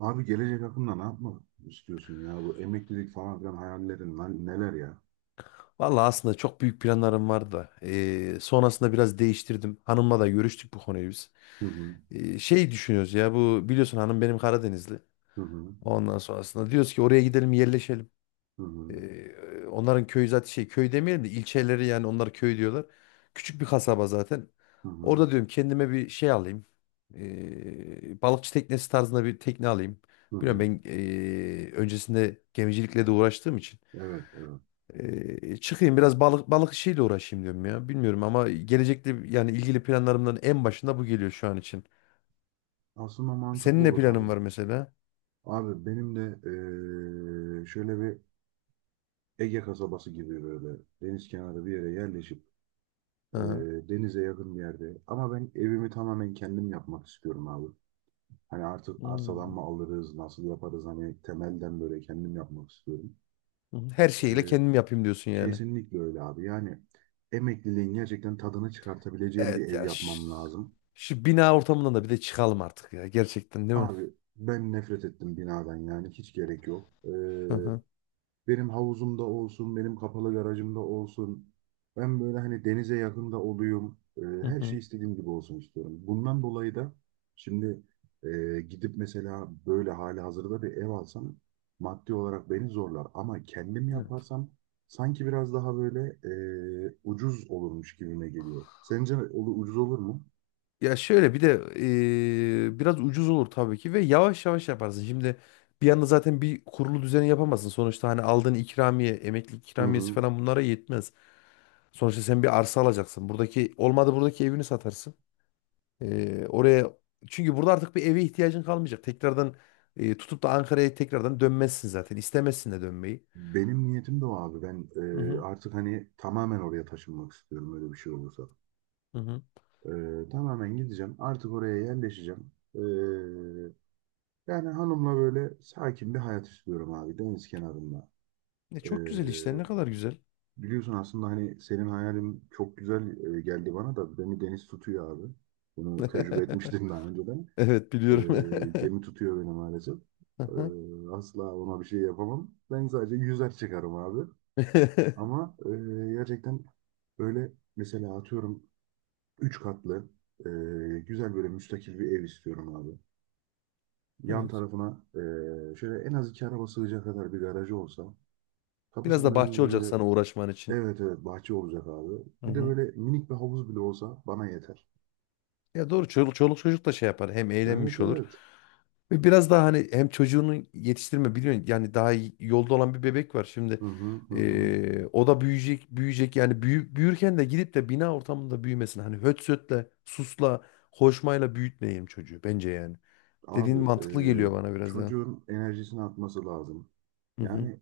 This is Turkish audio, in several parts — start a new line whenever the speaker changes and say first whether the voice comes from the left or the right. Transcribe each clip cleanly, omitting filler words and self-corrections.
right: Abi gelecek hakkında ne yapmak istiyorsun ya? Bu emeklilik falan filan hayallerin lan neler ya?
left: Vallahi aslında çok büyük planlarım vardı da. Sonrasında biraz değiştirdim. Hanımla da görüştük bu konuyu biz.
right: Hı hı,
left: Şey düşünüyoruz ya bu biliyorsun hanım benim Karadenizli.
right: hı hı,
left: Ondan sonrasında diyoruz ki oraya gidelim yerleşelim.
right: hı hı,
left: Eee, Onların köyü zaten şey köy demeyelim de ilçeleri yani onlar köy diyorlar. Küçük bir kasaba zaten.
right: hı hı,
left: Orada diyorum kendime bir şey alayım. Balıkçı teknesi tarzında bir tekne alayım.
right: hı
left: Biliyorum
right: hı.
left: ben öncesinde gemicilikle de uğraştığım için.
right: Evet, evet.
left: Çıkayım biraz balık işiyle uğraşayım diyorum ya. Bilmiyorum ama gelecekte yani ilgili planlarımdan en başında bu geliyor şu an için.
right: Aslında mantıklı
left: Senin ne
right: olur
left: planın
right: abi.
left: var mesela?
right: Abi benim de şöyle bir Ege kasabası gibi böyle deniz kenarı bir yere yerleşip,
left: Hı hı.
right: denize yakın bir yerde. Ama ben evimi tamamen kendim yapmak istiyorum abi. Hani artık arsadan
left: Hmm.
right: mı alırız, nasıl yaparız, hani temelden böyle kendim yapmak istiyorum.
left: Hı. Her şeyiyle kendim yapayım diyorsun yani.
right: Kesinlikle öyle abi. Yani emekliliğin gerçekten tadını çıkartabileceğim bir
left: Evet
right: ev
left: ya
right: yapmam lazım.
left: şu bina ortamından da bir de çıkalım artık ya gerçekten değil mi?
right: Abi ben nefret ettim binadan, yani hiç gerek yok.
left: Hı hı.
right: Benim havuzumda olsun, benim kapalı garajımda olsun. Ben böyle hani denize yakında olayım.
left: Hı
right: Her şey
left: hı.
right: istediğim gibi olsun istiyorum. Bundan dolayı da şimdi gidip mesela böyle hali hazırda bir ev alsam maddi olarak beni zorlar. Ama kendim
left: Evet.
right: yaparsam sanki biraz daha böyle ucuz olurmuş gibime geliyor. Sence ucuz olur mu?
left: Ya şöyle bir de biraz ucuz olur tabii ki ve yavaş yavaş yaparsın. Şimdi bir anda zaten bir kurulu düzeni yapamazsın. Sonuçta hani aldığın ikramiye, emeklilik
right: Hı
left: ikramiyesi
right: hı.
left: falan bunlara yetmez. Sonuçta sen bir arsa alacaksın. Buradaki olmadı buradaki evini satarsın. Oraya çünkü burada artık bir eve ihtiyacın kalmayacak. Tekrardan tutup da Ankara'ya tekrardan dönmezsin zaten. İstemezsin de dönmeyi.
right: Benim niyetim de o abi. Ben
left: Hı hı,
right: artık hani tamamen oraya taşınmak istiyorum öyle bir şey olursa.
left: hı hı.
right: Tamamen gideceğim. Artık oraya yerleşeceğim. Yani hanımla böyle sakin bir hayat istiyorum abi. Deniz kenarında.
left: Ne
right: Ee,
left: çok güzel işte. Ne kadar güzel.
right: Biliyorsun aslında hani senin hayalin çok güzel geldi bana da, beni deniz tutuyor abi. Bunu tecrübe etmiştim daha önceden.
left: Evet biliyorum.
right: Gemi tutuyor beni maalesef.
left: Hı hı.
right: Asla ona bir şey yapamam. Ben sadece yüzer çıkarım abi. Ama gerçekten böyle mesela atıyorum üç katlı, e, güzel böyle müstakil bir ev istiyorum abi. Yan
left: Evet.
right: tarafına şöyle en az iki araba sığacak kadar bir garajı olsa.
left: Biraz da
right: Kapısının
left: bahçe
right: önünde de
left: olacak
right: böyle
left: sana uğraşman için.
right: evet, evet, bahçe olacak abi.
left: Hı
right: Bir de
left: hı.
right: böyle minik bir havuz bile olsa bana yeter.
left: Ya doğru çoluk, çoluk çocuk da şey yapar. Hem
right: Evet,
left: eğlenmiş olur.
right: evet.
left: Ve biraz daha hani hem çocuğunu yetiştirme biliyorsun yani daha yolda olan bir bebek var şimdi.
right: Hı hı, hı hı.
left: O da büyüyecek yani büyürken de gidip de bina ortamında büyümesin. Hani höt sötle, susla, hoşmayla büyütmeyelim çocuğu bence yani. Dediğin
right: Abi,
left: mantıklı geliyor bana biraz daha.
right: çocuğun enerjisini atması lazım.
left: Hı hı.
right: Yani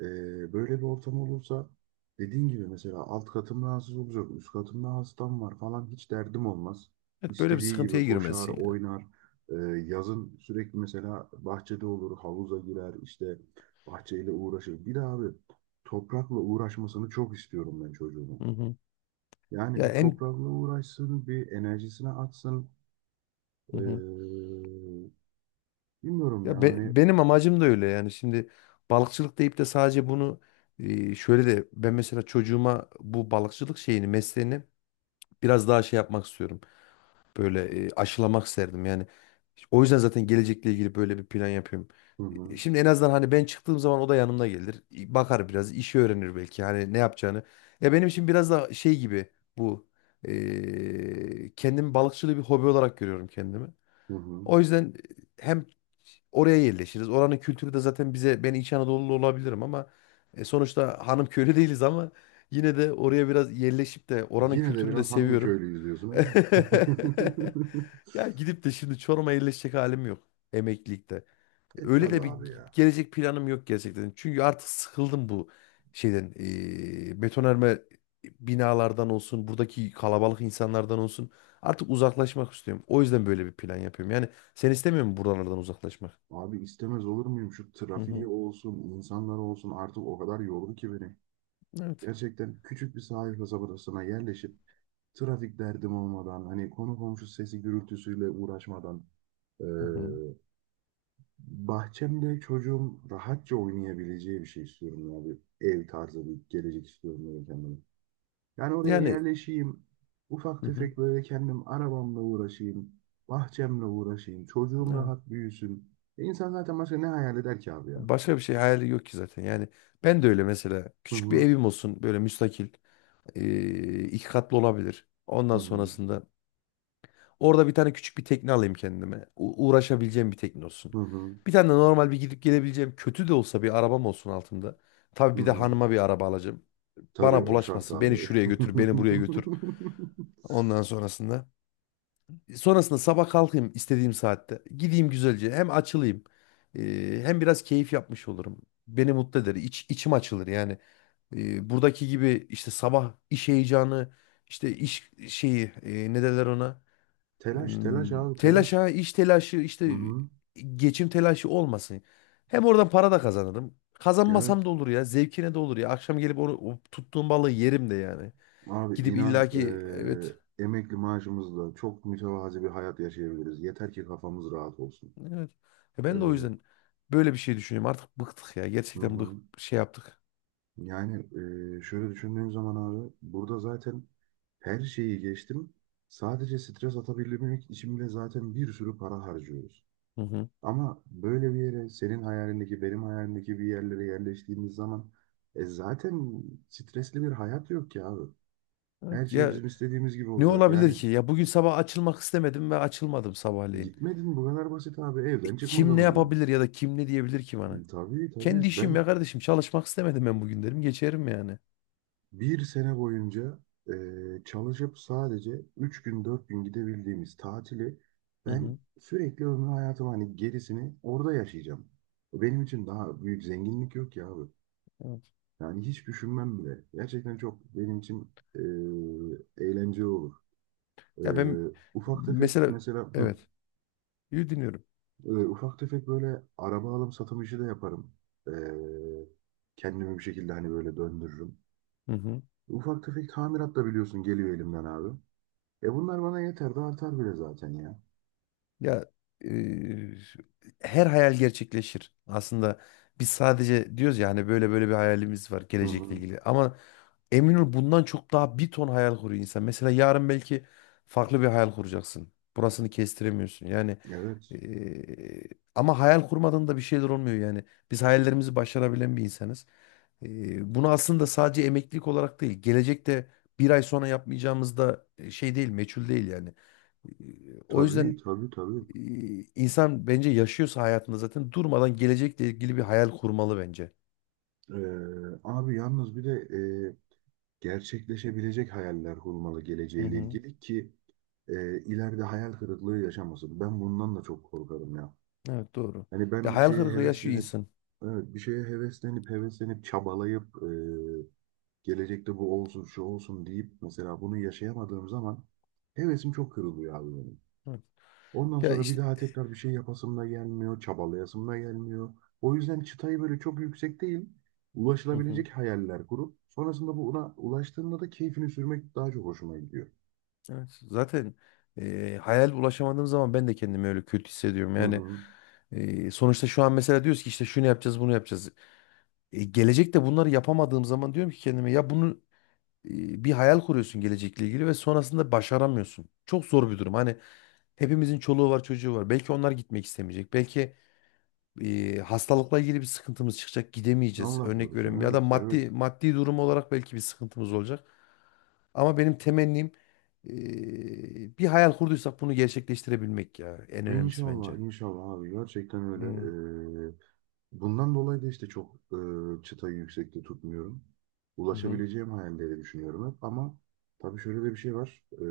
right: e, böyle bir ortam olursa dediğin gibi mesela alt katım rahatsız olacak, üst katımda hastam var falan, hiç derdim olmaz.
left: Evet, böyle bir
right: İstediği
left: sıkıntıya
right: gibi koşar,
left: girmesin ya.
right: oynar. E, Yazın sürekli mesela bahçede olur, havuza girer, işte bahçeyle uğraşır. Bir de abi, toprakla uğraşmasını çok istiyorum ben çocuğumun.
left: Hı hı.
right: Yani
left: Ya
right: bir
left: en
right: toprakla uğraşsın, bir enerjisini atsın.
left: hı hı.
right: E, Bilmiyorum
left: Ya
right: yani.
left: benim amacım da öyle yani şimdi balıkçılık deyip de sadece bunu şöyle de ben mesela çocuğuma bu balıkçılık şeyini mesleğini biraz daha şey yapmak istiyorum. Böyle aşılamak isterdim yani. O yüzden zaten gelecekle ilgili böyle bir plan yapıyorum.
right: Hı hı,
left: Şimdi en azından hani ben çıktığım zaman o da yanımda gelir. E, bakar biraz, işi öğrenir belki. Hani ne yapacağını. Ya benim için biraz da şey gibi bu. Kendimi balıkçılığı bir hobi olarak görüyorum kendimi.
right: hı hı.
left: O yüzden hem oraya yerleşiriz. Oranın kültürü de zaten bize ben İç Anadolu'lu olabilirim ama sonuçta hanım köylü değiliz ama yine de oraya biraz yerleşip de oranın
right: Yine de
left: kültürünü de
right: biraz hanım
left: seviyorum.
right: köylüyüz diyorsun ha?
left: Ya gidip de şimdi Çorum'a yerleşecek halim yok emeklilikte.
right: E
left: Öyle
right: tabi
left: de bir
right: abi ya.
left: gelecek planım yok gerçekten. Çünkü artık sıkıldım bu şeyden. Betonarme binalardan olsun, buradaki kalabalık insanlardan olsun. Artık uzaklaşmak istiyorum. O yüzden böyle bir plan yapıyorum. Yani sen istemiyor musun buralardan uzaklaşmak?
right: Abi istemez olur muyum? Şu
left: Hı
right: trafiği
left: hı.
right: olsun, insanlar olsun, artık o kadar yordu ki beni.
left: Evet.
right: Gerçekten küçük bir sahil kasabasına yerleşip, trafik derdim olmadan, hani konu komşu sesi gürültüsüyle uğraşmadan, eee,
left: Hı hı.
right: bahçemde çocuğum rahatça oynayabileceği bir şey istiyorum abi. Ev tarzı bir gelecek istiyorum böyle kendime. Yani oraya
left: Yani
right: yerleşeyim. Ufak
left: hı hı.
right: tefek böyle kendim arabamla uğraşayım. Bahçemle uğraşayım. Çocuğum
left: Evet.
right: rahat büyüsün. E insan zaten başka ne hayal eder ki abi ya?
left: Başka bir şey hayali yok ki zaten. Yani ben de öyle mesela
right: Hı
left: küçük bir
right: hı.
left: evim olsun böyle müstakil, iki katlı olabilir.
right: Hı
left: Ondan
right: hı.
left: sonrasında orada bir tane küçük bir tekne alayım kendime. Uğraşabileceğim bir tekne olsun.
right: Hı hı.
left: Bir tane de normal bir gidip gelebileceğim kötü de olsa bir arabam olsun altında. Tabii
right: Hı
left: bir de
right: hı.
left: hanıma bir araba alacağım.
right: Tabii
left: Bana
right: o şart
left: bulaşmasın. Beni
right: abi.
left: şuraya götür, beni buraya götür. Ondan sonrasında. Sonrasında sabah kalkayım istediğim saatte. Gideyim güzelce. Hem açılayım. Hem biraz keyif yapmış olurum. Beni mutlu eder. İçim açılır yani. E, buradaki gibi işte sabah iş heyecanı, işte iş şeyi, e, ne derler ona?
right: Telaş, telaş abi, telaş.
left: Telaşa, iş telaşı,
right: Hı
left: işte
right: hı.
left: geçim telaşı olmasın. Hem oradan para da kazanırım.
right: Evet.
left: Kazanmasam da olur ya. Zevkine de olur ya. Akşam gelip onu o tuttuğum balığı yerim de yani.
right: Abi
left: Gidip
right: inan,
left: illaki evet.
right: emekli maaşımızla çok mütevazi bir hayat yaşayabiliriz. Yeter ki kafamız rahat olsun.
left: Evet. E
right: E,
left: ben de o yüzden böyle bir şey düşünüyorum. Artık bıktık ya.
right: hı
left: Gerçekten bık
right: hı.
left: şey yaptık.
right: Yani şöyle düşündüğüm zaman abi, burada zaten her şeyi geçtim. Sadece stres atabilmek için bile zaten bir sürü para harcıyoruz.
left: Hı hı.
right: Ama böyle bir yere, senin hayalindeki benim hayalimdeki bir yerlere yerleştiğimiz zaman, zaten stresli bir hayat yok ki abi. Her
left: Evet.
right: şey
left: Ya
right: bizim istediğimiz gibi
left: ne
right: olacak.
left: olabilir
right: Yani
left: ki? Ya bugün sabah açılmak istemedim ve açılmadım sabahleyin.
right: gitmedin, bu kadar basit abi, evden
left: Kim
right: çıkmadan
left: ne
right: o gün.
left: yapabilir ya da kim ne diyebilir ki bana?
right: Tabii, tabii.
left: Kendi işim ya
right: Ben
left: kardeşim. Çalışmak istemedim ben bugün derim. Geçerim yani.
right: bir sene boyunca çalışıp sadece 3 gün 4 gün gidebildiğimiz tatili,
left: Hı
right: ben
left: hı.
right: sürekli ömrü hayatımı hani gerisini orada yaşayacağım. Benim için daha büyük zenginlik yok ya abi.
left: Evet.
right: Yani hiç düşünmem bile. Gerçekten çok benim için eğlenceli olur. E,
left: Ya ben
right: ufak tefek
left: mesela
right: mesela
left: evet yü dinliyorum.
right: ufak tefek böyle araba alım satım işi de yaparım. E, kendimi bir şekilde hani böyle döndürürüm.
left: Hı hı.
right: Ufak tefek tamirat da biliyorsun geliyor elimden abi. E bunlar bana yeter de artar bile zaten ya.
left: Ya e, her hayal gerçekleşir. Aslında biz sadece diyoruz ya hani böyle böyle bir hayalimiz var
right: Hı
left: gelecekle
right: hı.
left: ilgili. Ama emin ol bundan çok daha bir ton hayal kuruyor insan. Mesela yarın belki farklı bir hayal kuracaksın. Burasını kestiremiyorsun. Yani
right: Evet.
left: e, ama hayal kurmadan da bir şeyler olmuyor yani. Biz hayallerimizi başarabilen bir insanız. E, bunu aslında sadece emeklilik olarak değil, gelecekte bir ay sonra yapmayacağımız da şey değil, meçhul değil yani. E, O yüzden
right: Tabii, tabii, tabii.
left: e, insan bence yaşıyorsa hayatında zaten durmadan gelecekle ilgili bir hayal kurmalı bence.
right: Abi yalnız bir de e, gerçekleşebilecek hayaller kurmalı
left: Hı
right: geleceğiyle
left: hı.
right: ilgili ki ileride hayal kırıklığı yaşamasın. Ben bundan da çok korkarım ya.
left: Evet doğru.
right: Hani
left: Ya
right: ben bir
left: hayal
right: şeye
left: kırıklığı yaşıyor
right: heveslenip,
left: insan.
right: evet, bir şeye heveslenip heveslenip çabalayıp, gelecekte bu olsun şu olsun deyip mesela bunu yaşayamadığım zaman, hevesim çok kırılıyor abi benim.
left: Hı.
right: Ondan
left: Ya
right: sonra bir
left: işte
right: daha tekrar bir şey yapasım da gelmiyor, çabalayasım da gelmiyor. O yüzden çıtayı böyle çok yüksek değil,
left: hı hı.
right: ulaşılabilecek hayaller kurup sonrasında buna ulaştığında da keyfini sürmek daha çok hoşuma gidiyor.
left: Evet, zaten hayal ulaşamadığım zaman ben de kendimi öyle kötü hissediyorum.
right: Hı
left: Yani
right: hı.
left: sonuçta şu an mesela diyoruz ki işte şunu yapacağız, bunu yapacağız. E, gelecekte bunları yapamadığım zaman diyorum ki kendime ya bunu bir hayal kuruyorsun gelecekle ilgili ve sonrasında başaramıyorsun. Çok zor bir durum. Hani hepimizin çoluğu var, çocuğu var. Belki onlar gitmek istemeyecek. Belki hastalıkla ilgili bir sıkıntımız çıkacak, gidemeyeceğiz.
right: Allah
left: Örnek veriyorum
right: korusun.
left: ya da
right: Evet, evet.
left: maddi durum olarak belki bir sıkıntımız olacak. Ama benim temennim bir hayal kurduysak bunu gerçekleştirebilmek ya en önemlisi
right: İnşallah,
left: bence.
right: inşallah abi. Gerçekten öyle.
left: Hmm,
right: Bundan dolayı da işte çok çıtayı yüksekte tutmuyorum.
left: hı hı.
right: Ulaşabileceğim hayalleri düşünüyorum hep. Ama tabii şöyle de bir şey var. E,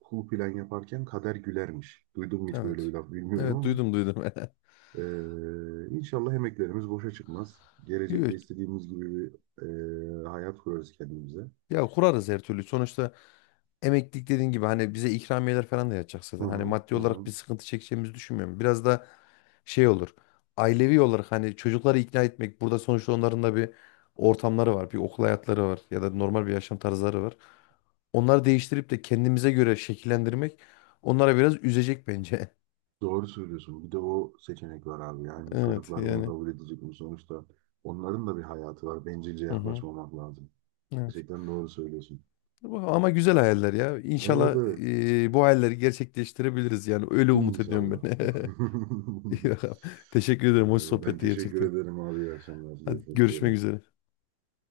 right: kul plan yaparken kader gülermiş. Duydun mu hiç böyle bir
left: Evet.
right: laf bilmiyorum
left: Evet
right: ama
left: duydum.
right: inşallah emeklerimiz boşa çıkmaz.
left: Yo,
right: Gelecekte istediğimiz gibi bir hayat kurarız kendimize.
left: ya kurarız her türlü. Sonuçta emeklilik dediğin gibi hani bize ikramiyeler falan da yatacak
right: Hı
left: zaten. Hani
right: hı,
left: maddi
right: hı
left: olarak
right: hı.
left: bir sıkıntı çekeceğimizi düşünmüyorum. Biraz da şey olur. Ailevi olarak hani çocukları ikna etmek. Burada sonuçta onların da bir ortamları var. Bir okul hayatları var. Ya da normal bir yaşam tarzları var. Onları değiştirip de kendimize göre şekillendirmek onlara biraz üzecek bence.
right: Doğru söylüyorsun. Bir de o seçenek var abi. Yani
left: Evet
right: çocuklar bunu
left: yani.
right: kabul edecek mi? Sonuçta onların da bir hayatı var. Bencilce
left: Hı hı.
right: yaklaşmamak lazım.
left: Evet.
right: Gerçekten doğru söylüyorsun.
left: Bu- ama güzel hayaller ya.
right: Evet,
left: İnşallah
right: evet.
left: bu hayalleri gerçekleştirebiliriz yani. Öyle umut ediyorum
right: İnşallah.
left: ben. İyi bakalım. Teşekkür ederim. Hoş
right: Ben
left: sohbetti
right: teşekkür
left: gerçekten.
right: ederim abi. İyi akşamlar.
left: Hadi
right: Görüşmek
left: görüşmek
right: üzere.
left: üzere.